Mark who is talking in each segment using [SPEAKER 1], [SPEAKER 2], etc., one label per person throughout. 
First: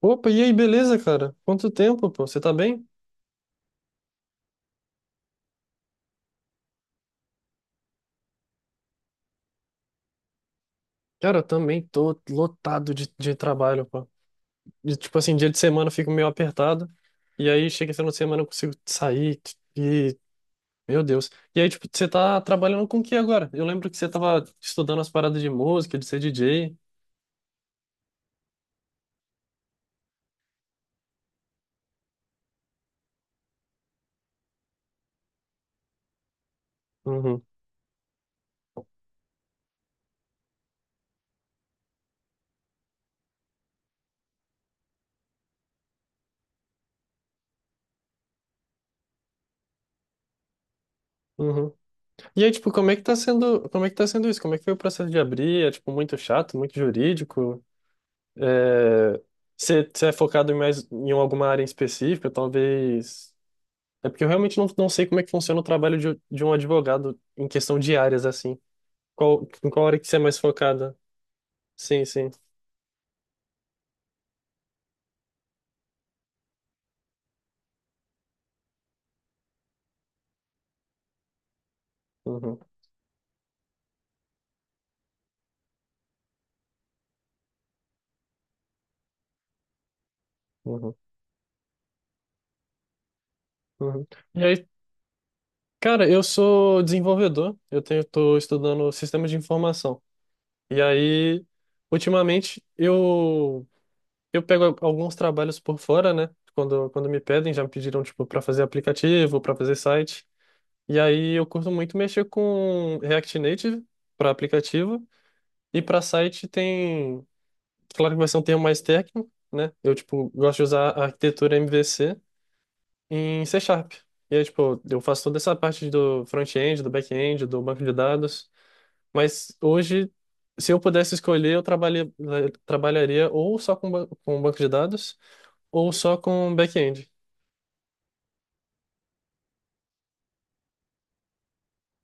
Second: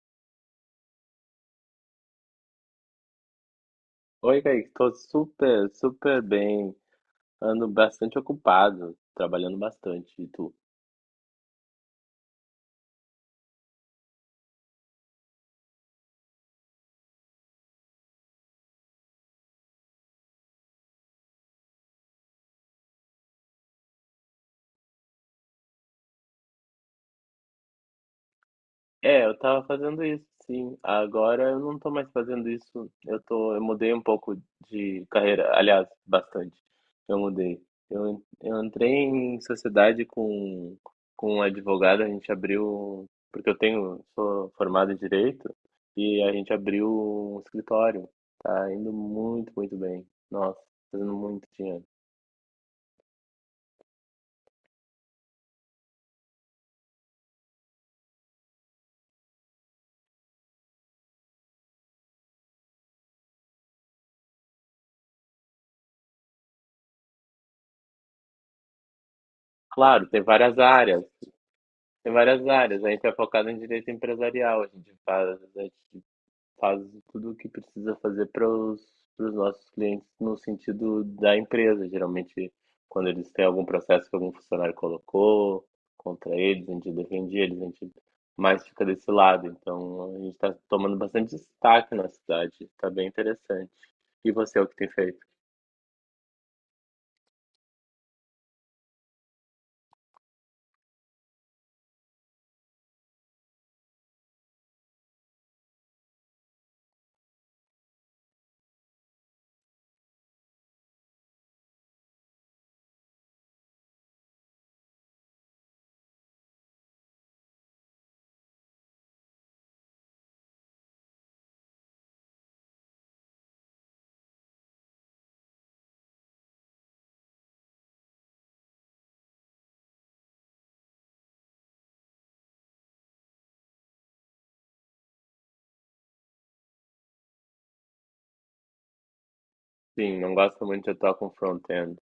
[SPEAKER 1] Opa, e aí, beleza, cara? Quanto tempo, pô? Você tá bem?
[SPEAKER 2] Oi, Kaique, estou super, super bem. Ando bastante ocupado, trabalhando bastante. E tu?
[SPEAKER 1] Cara, eu também tô lotado de trabalho, pô. E, tipo assim, dia de semana eu fico meio apertado. E aí, chega esse final de semana eu consigo sair e. Meu Deus. E aí, tipo, você tá trabalhando com o que agora? Eu lembro que você tava estudando as paradas de música, de ser DJ.
[SPEAKER 2] É, eu tava fazendo isso, sim. Agora eu não tô mais fazendo isso. Eu mudei um pouco de carreira, aliás, bastante. Eu
[SPEAKER 1] Uhum,
[SPEAKER 2] mudei. Eu entrei em sociedade com um advogado, a gente abriu, porque eu tenho, sou formado em direito, e a gente abriu um escritório. Tá indo muito, muito bem. Nossa, fazendo muito
[SPEAKER 1] uhum.
[SPEAKER 2] dinheiro.
[SPEAKER 1] E aí, tipo, como é que tá sendo, como é que tá sendo isso? Como é que foi o processo de abrir? É, tipo, muito chato, muito jurídico? É... você é focado em mais em alguma área em específica, talvez. É porque eu realmente não sei como é que funciona o trabalho de um advogado em questão de áreas, assim. Qual, em qual área que
[SPEAKER 2] Claro,
[SPEAKER 1] você é
[SPEAKER 2] tem
[SPEAKER 1] mais
[SPEAKER 2] várias
[SPEAKER 1] focada?
[SPEAKER 2] áreas.
[SPEAKER 1] Sim,
[SPEAKER 2] Tem
[SPEAKER 1] sim.
[SPEAKER 2] várias áreas. A gente é focado em direito empresarial. A gente faz tudo o que precisa fazer para os nossos clientes no sentido da empresa. Geralmente,
[SPEAKER 1] Uhum,
[SPEAKER 2] quando eles têm algum processo que algum funcionário colocou contra eles, a gente defende eles, a gente mais fica desse lado. Então, a gente está
[SPEAKER 1] uhum,
[SPEAKER 2] tomando bastante destaque na cidade. Está bem interessante.
[SPEAKER 1] uhum.
[SPEAKER 2] E
[SPEAKER 1] E
[SPEAKER 2] você, o
[SPEAKER 1] aí,
[SPEAKER 2] que tem feito?
[SPEAKER 1] cara, eu sou desenvolvedor, eu tenho, tô estudando sistemas de informação. E aí, ultimamente, eu pego alguns trabalhos por fora, né? Quando me pedem, já me pediram, tipo, para fazer aplicativo, para fazer site. E aí, eu curto muito mexer com React Native para aplicativo. E para site tem. Claro que vai ser um termo mais técnico, né? Eu, tipo, gosto de usar a arquitetura MVC em C#. E aí, tipo, eu faço toda essa parte do front-end, do back-end, do banco de dados. Mas hoje, se eu pudesse escolher, eu trabalhei, trabalharia ou só com banco de dados ou só com back-end.
[SPEAKER 2] Sim, não gosto muito de atuar com front-end.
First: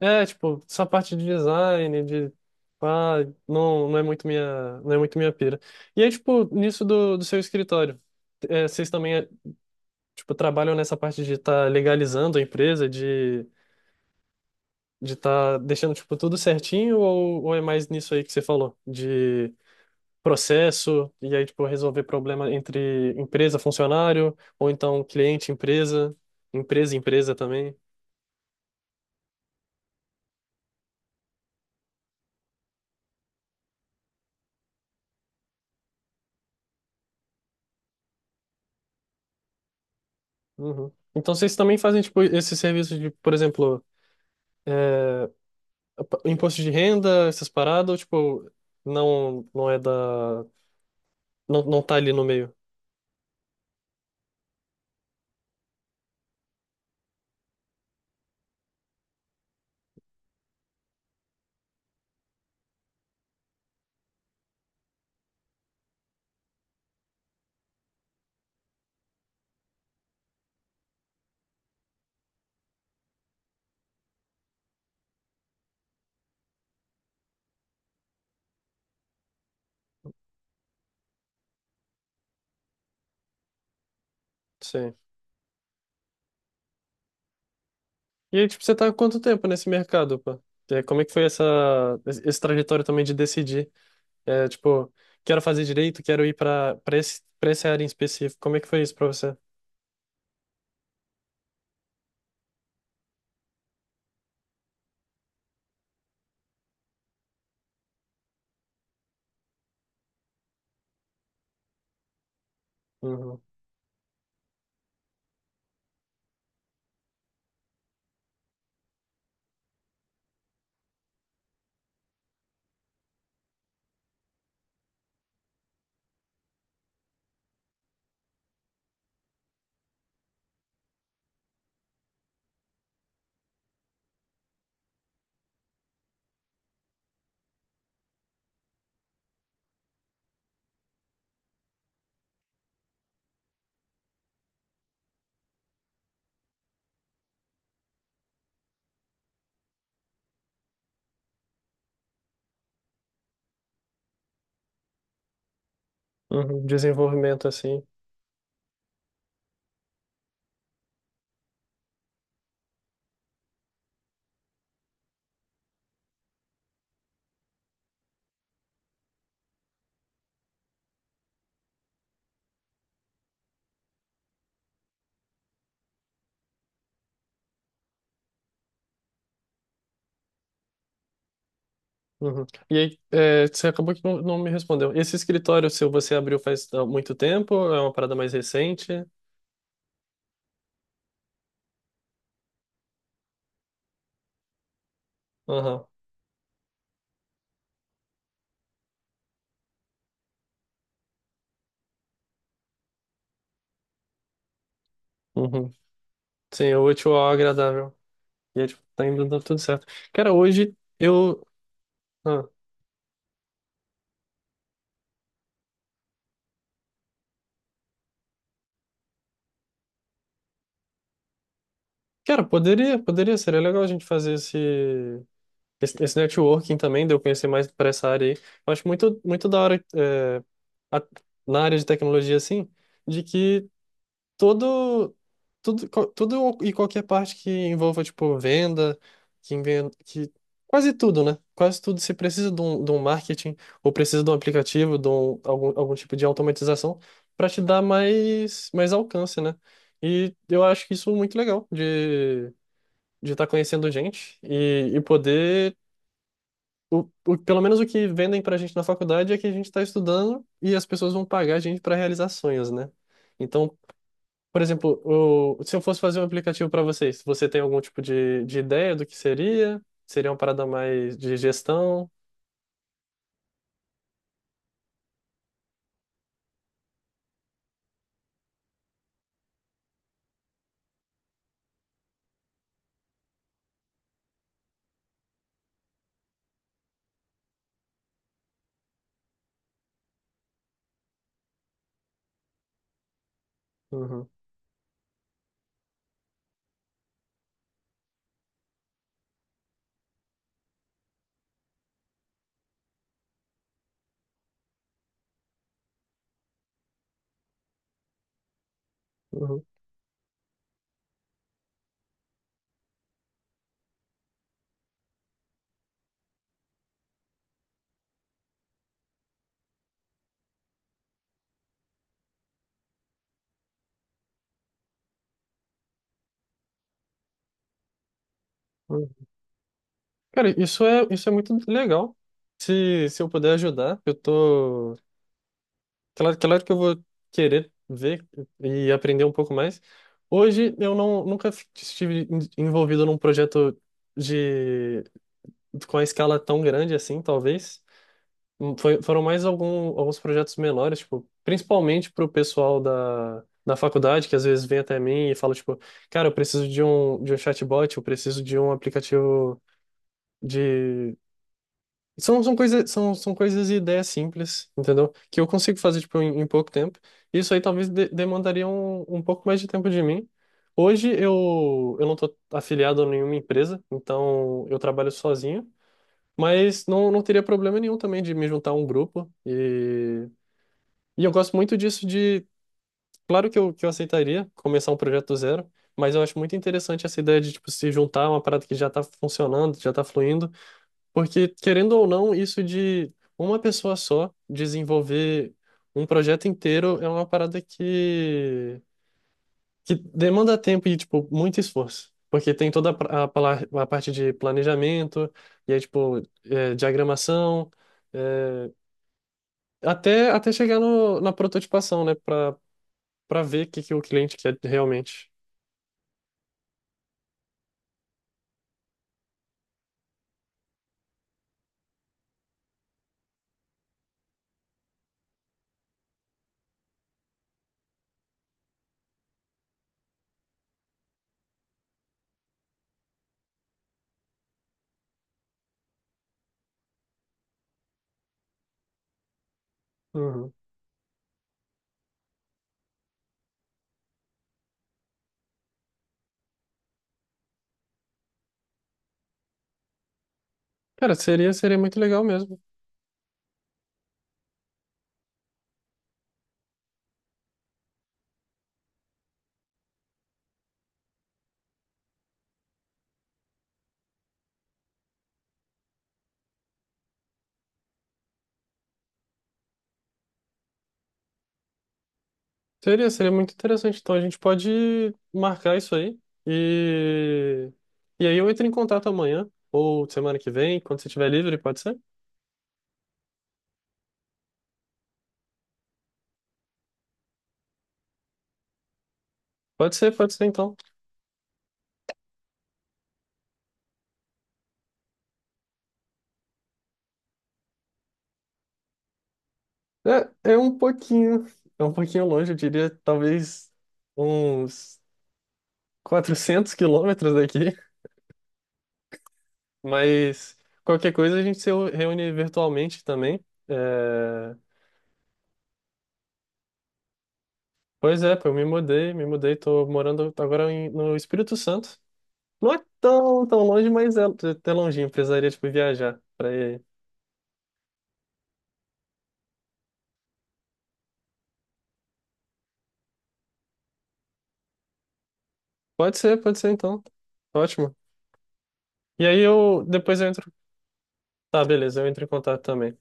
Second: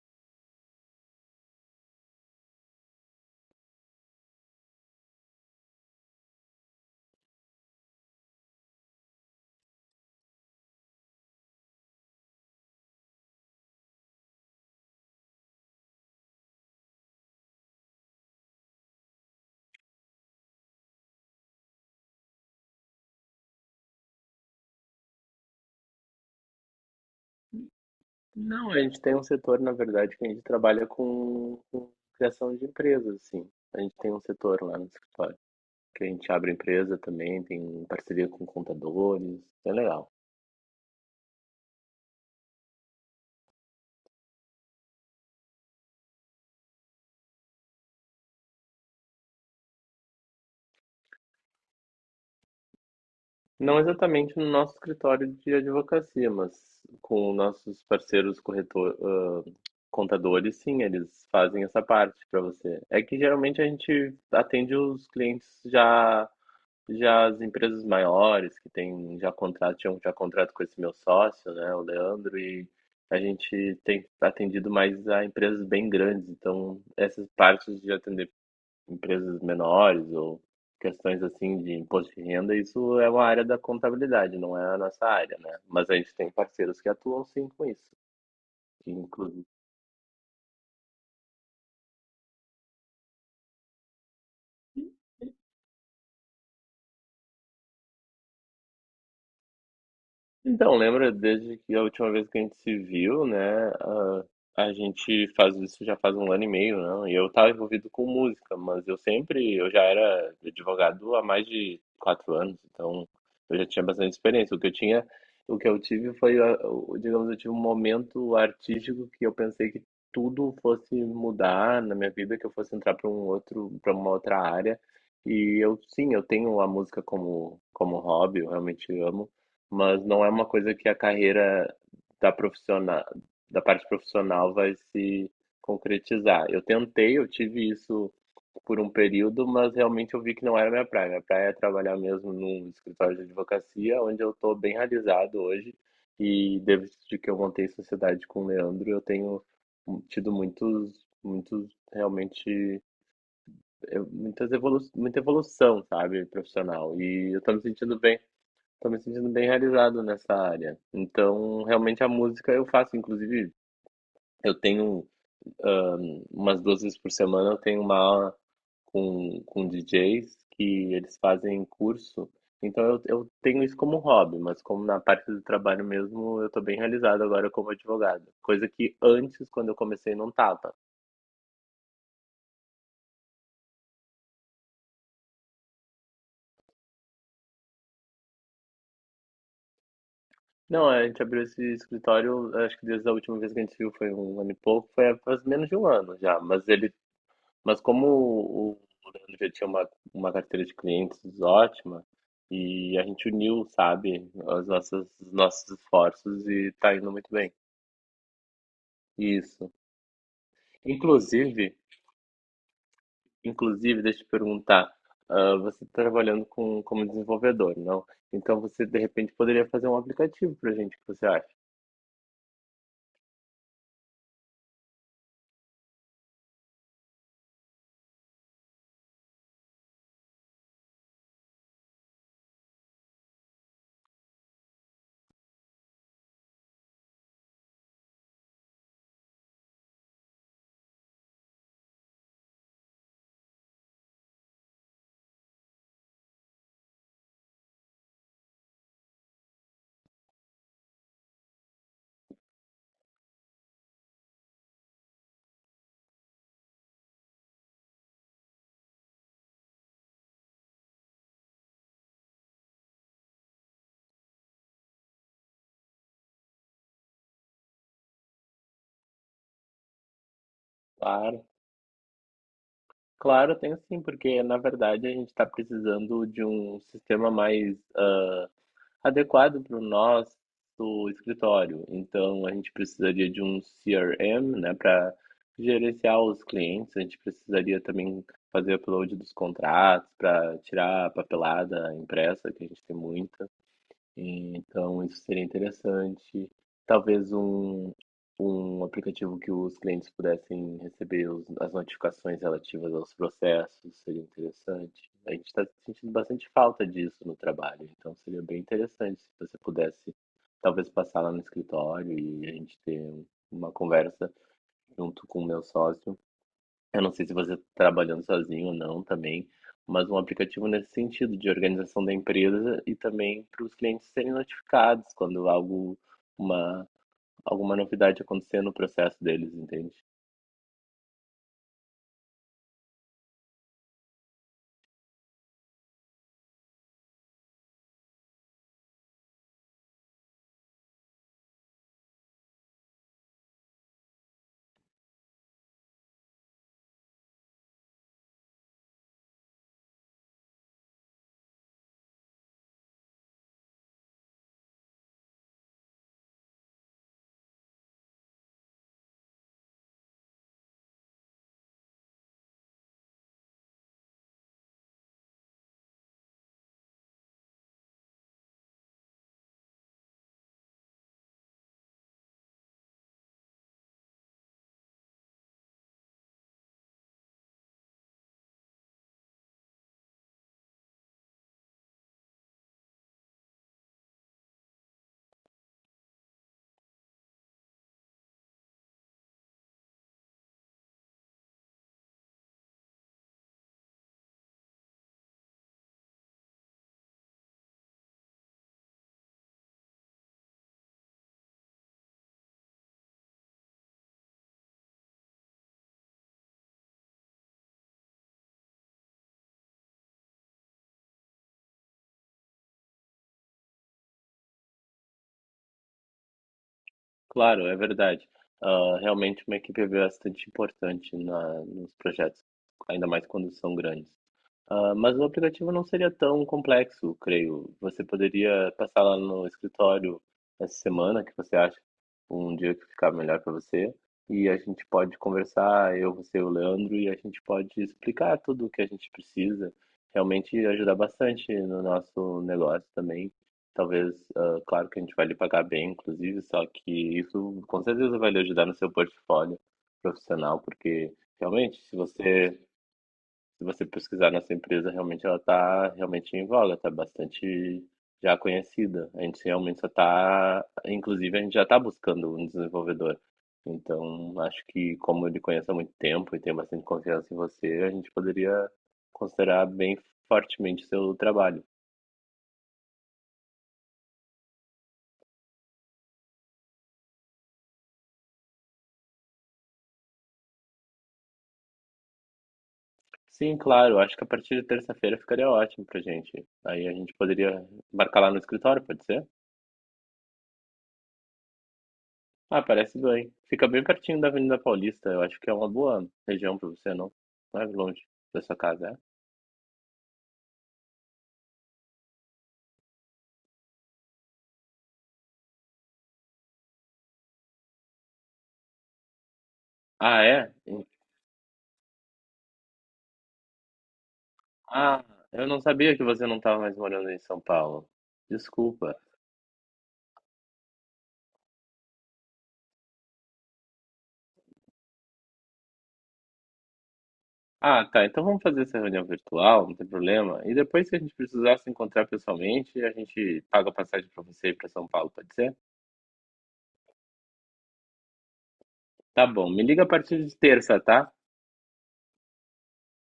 [SPEAKER 1] É, tipo, essa parte de design, de. Ah, não, não é muito minha, não é muito minha pira. E aí, tipo, nisso do seu escritório, vocês também tipo, trabalham nessa parte de estar legalizando a empresa, de estar deixando, tipo, tudo certinho, ou é mais nisso aí que você falou, de processo, e aí, tipo, resolver problema entre empresa, funcionário, ou então cliente, empresa, empresa, empresa também?
[SPEAKER 2] Não, a gente tem um setor, na verdade, que a gente trabalha com criação de empresas, assim. A gente tem um setor lá no escritório, que a gente abre empresa também, tem parceria com contadores, é legal.
[SPEAKER 1] Uhum. Então vocês também fazem, tipo, esse serviço de, por exemplo, é, imposto de renda, essas paradas, ou, tipo, não é da. Não, não tá ali no meio?
[SPEAKER 2] Não exatamente no nosso escritório de advocacia, mas com nossos parceiros corretor, contadores, sim, eles fazem essa parte para você. É que geralmente a gente atende os clientes já. Já as empresas maiores que tinham já contrato com esse meu sócio, né, o Leandro, e a gente tem atendido mais a empresas bem grandes. Então, essas partes de atender empresas menores ou questões assim de imposto de renda, isso é uma área da contabilidade, não é a
[SPEAKER 1] Sim.
[SPEAKER 2] nossa área, né? Mas a gente tem parceiros que atuam sim com isso,
[SPEAKER 1] E aí, tipo, você tá há quanto tempo
[SPEAKER 2] inclusive.
[SPEAKER 1] nesse mercado, pô? É, como é que foi essa, esse trajetório também de decidir? É, tipo, quero fazer direito, quero ir pra essa área em específico. Como é que foi isso pra você?
[SPEAKER 2] Então, lembra desde que a última vez que a gente se viu, né? A gente faz isso já faz um ano e meio, não? E eu estava envolvido com música, mas eu já era advogado há mais de 4 anos, então
[SPEAKER 1] Uhum.
[SPEAKER 2] eu já tinha bastante experiência. O que eu tive foi, digamos, eu tive um momento artístico que eu pensei que tudo fosse mudar na minha vida, que eu fosse entrar para uma outra área. E eu, sim, eu tenho a música como hobby, eu realmente amo, mas não é uma coisa que a carreira da profissional, da parte profissional vai se concretizar. Eu tentei, eu tive isso por um período, mas realmente eu vi que não era minha praia. Minha praia é trabalhar mesmo num escritório de advocacia, onde eu estou bem realizado hoje. E desde que eu montei sociedade com o Leandro, eu tenho tido muitos, muitos realmente eu- muitas evolu muita evolução, sabe,
[SPEAKER 1] Uhum.
[SPEAKER 2] profissional. E eu
[SPEAKER 1] Desenvolvimento
[SPEAKER 2] estou me
[SPEAKER 1] assim.
[SPEAKER 2] sentindo bem. Tô me sentindo bem realizado nessa área. Então, realmente a música eu faço, inclusive, eu tenho ah, umas 2 vezes por semana eu tenho uma aula com DJs que eles fazem curso. Então eu tenho isso como hobby, mas como na parte do trabalho mesmo, eu tô bem realizado agora como advogado. Coisa que antes, quando eu comecei, não tava.
[SPEAKER 1] Uhum. E aí, você acabou que não me respondeu. Esse escritório seu, você abriu faz muito tempo? É uma parada mais recente?
[SPEAKER 2] Não, a gente abriu esse escritório, acho que desde a última vez que a gente viu foi um ano e pouco, foi faz menos de
[SPEAKER 1] Aham.
[SPEAKER 2] um ano já, mas ele. Mas como o Leandro já tinha uma carteira de clientes ótima, e a gente uniu, sabe, as nossas, os
[SPEAKER 1] Uhum.
[SPEAKER 2] nossos esforços e
[SPEAKER 1] Sim, o
[SPEAKER 2] tá indo
[SPEAKER 1] útil ao
[SPEAKER 2] muito bem.
[SPEAKER 1] agradável. E aí, tipo, tá indo dando tudo
[SPEAKER 2] Isso.
[SPEAKER 1] certo. Cara, hoje eu.
[SPEAKER 2] Inclusive,
[SPEAKER 1] ah,
[SPEAKER 2] inclusive, deixa eu te perguntar, você está trabalhando com, como desenvolvedor, não? Então você, de repente, poderia fazer um aplicativo pra gente, o que você acha?
[SPEAKER 1] Cara, poderia, poderia, seria legal a gente fazer esse networking também, de eu conhecer mais para essa área aí. Eu acho muito, muito da hora, a- na área de tecnologia, assim, de que. Todo, tudo, tudo e qualquer parte que envolva, tipo, venda, que quase tudo, né? Quase tudo. Se precisa de um marketing, ou precisa de um aplicativo, algum, tipo de automatização, para te dar mais, mais alcance, né? E eu acho que isso é muito legal, de estar conhecendo gente e poder. Pelo menos o que vendem pra gente na faculdade é que a gente está estudando e as pessoas vão pagar a gente para realizar sonhos, né? Então, por exemplo, se eu fosse fazer um aplicativo para vocês, você tem algum tipo de ideia do que seria? Seria uma parada mais de
[SPEAKER 2] Claro,
[SPEAKER 1] gestão?
[SPEAKER 2] claro, eu tenho sim, porque na verdade a gente está precisando de um sistema mais adequado para o nosso escritório. Então, a gente precisaria de um CRM, né, para gerenciar os clientes. A gente precisaria também fazer upload dos contratos para tirar a papelada impressa, que a gente tem muita.
[SPEAKER 1] Uhum,
[SPEAKER 2] Então isso seria interessante. Talvez um aplicativo que os clientes pudessem receber os as notificações relativas aos processos seria interessante. A gente está sentindo bastante falta disso no trabalho, então seria bem interessante se você
[SPEAKER 1] uhum,
[SPEAKER 2] pudesse, talvez, passar lá no escritório e a gente ter uma conversa junto com o meu sócio. Eu não sei se você tá trabalhando sozinho ou não também, mas um aplicativo nesse sentido, de organização da empresa e também para os clientes serem notificados quando uma, alguma novidade acontecer no processo
[SPEAKER 1] uhum.
[SPEAKER 2] deles, entende?
[SPEAKER 1] Cara, isso é muito legal. Se eu puder ajudar, eu tô. Claro, claro que eu vou querer ver e aprender um pouco mais. Hoje eu não, nunca estive envolvido num projeto de, com a escala tão grande assim, talvez. Foi, foram mais algum, alguns projetos menores, tipo, principalmente pro pessoal da faculdade, que às vezes vem até mim e fala, tipo, cara, eu preciso de um chatbot, eu preciso de um aplicativo de. São, são coisas, são coisas e ideias simples, entendeu? Que eu consigo fazer, tipo, em pouco tempo. Isso aí talvez demandaria um pouco mais de tempo de mim. Hoje eu não tô afiliado a nenhuma empresa, então eu trabalho sozinho. Mas não, não teria problema nenhum também de me juntar a um grupo e eu gosto muito disso de. Claro que eu aceitaria começar um projeto do zero, mas eu acho muito interessante essa ideia de, tipo, se juntar a uma parada que já está funcionando, já está fluindo, porque, querendo ou não, isso de uma pessoa só desenvolver um projeto inteiro é uma parada que demanda tempo e, tipo, muito esforço. Porque tem toda a parte de planejamento, e aí, tipo, diagramação, é, até chegar no, na prototipação, né? Para ver o que que o cliente quer realmente.
[SPEAKER 2] Claro, é verdade. Ah, realmente uma equipe é bastante importante nos projetos, ainda mais quando são grandes. Ah, mas o aplicativo não seria tão complexo, creio. Você poderia passar lá no escritório essa semana, que você acha um dia que ficar melhor para você, e a gente pode conversar, eu, você e o Leandro, e a gente pode explicar tudo o que a gente precisa.
[SPEAKER 1] Uhum.
[SPEAKER 2] Realmente ajudar bastante no nosso negócio também. Talvez, claro que a gente vai lhe pagar bem, inclusive, só que isso com certeza vai lhe ajudar no seu portfólio profissional, porque
[SPEAKER 1] Cara, seria
[SPEAKER 2] realmente, se
[SPEAKER 1] muito legal mesmo.
[SPEAKER 2] você se você pesquisar nossa empresa, realmente ela está realmente em voga, está bastante já conhecida. A gente realmente só está, inclusive a gente já está buscando um desenvolvedor. Então, acho que como ele conhece há muito tempo e tem bastante confiança em você, a gente poderia considerar bem fortemente seu trabalho.
[SPEAKER 1] Seria muito interessante. Então a gente pode marcar isso aí e e aí eu entro em contato amanhã ou semana que vem, quando você estiver livre, pode ser?
[SPEAKER 2] Sim, claro, acho que a partir de terça-feira ficaria ótimo pra gente. Aí a gente poderia marcar lá no escritório, pode ser?
[SPEAKER 1] Pode ser, pode ser então.
[SPEAKER 2] Ah, parece bem. Fica bem pertinho da Avenida Paulista. Eu acho que é uma boa região pra você, não? Não é longe da sua casa, é?
[SPEAKER 1] É um pouquinho, é um pouquinho longe, eu diria, talvez uns 400 km daqui,
[SPEAKER 2] Ah, é?
[SPEAKER 1] mas qualquer coisa a gente se reúne virtualmente também.
[SPEAKER 2] Ah, eu não sabia que você não estava mais morando em São Paulo.
[SPEAKER 1] Pois é, pô, eu
[SPEAKER 2] Desculpa.
[SPEAKER 1] me mudei, tô morando agora no Espírito Santo. Não é tão, tão longe, mas é até longinho, precisaria, tipo, viajar pra ir.
[SPEAKER 2] Ah, tá. Então vamos fazer essa reunião virtual, não tem problema. E depois, se a gente precisar se encontrar pessoalmente, a gente paga a passagem pra você ir pra São Paulo, pode ser?
[SPEAKER 1] Pode ser então. Ótimo. E
[SPEAKER 2] Tá
[SPEAKER 1] aí
[SPEAKER 2] bom. Me
[SPEAKER 1] eu,
[SPEAKER 2] liga a
[SPEAKER 1] depois
[SPEAKER 2] partir
[SPEAKER 1] eu
[SPEAKER 2] de
[SPEAKER 1] entro.
[SPEAKER 2] terça, tá?
[SPEAKER 1] Tá, beleza, eu entro em contato também.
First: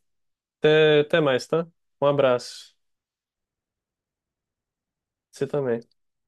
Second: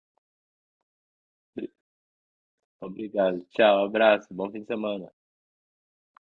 [SPEAKER 1] Até mais, tá? Um abraço.
[SPEAKER 2] Obrigado. Tchau, abraço. Bom fim de semana.
[SPEAKER 1] Você também.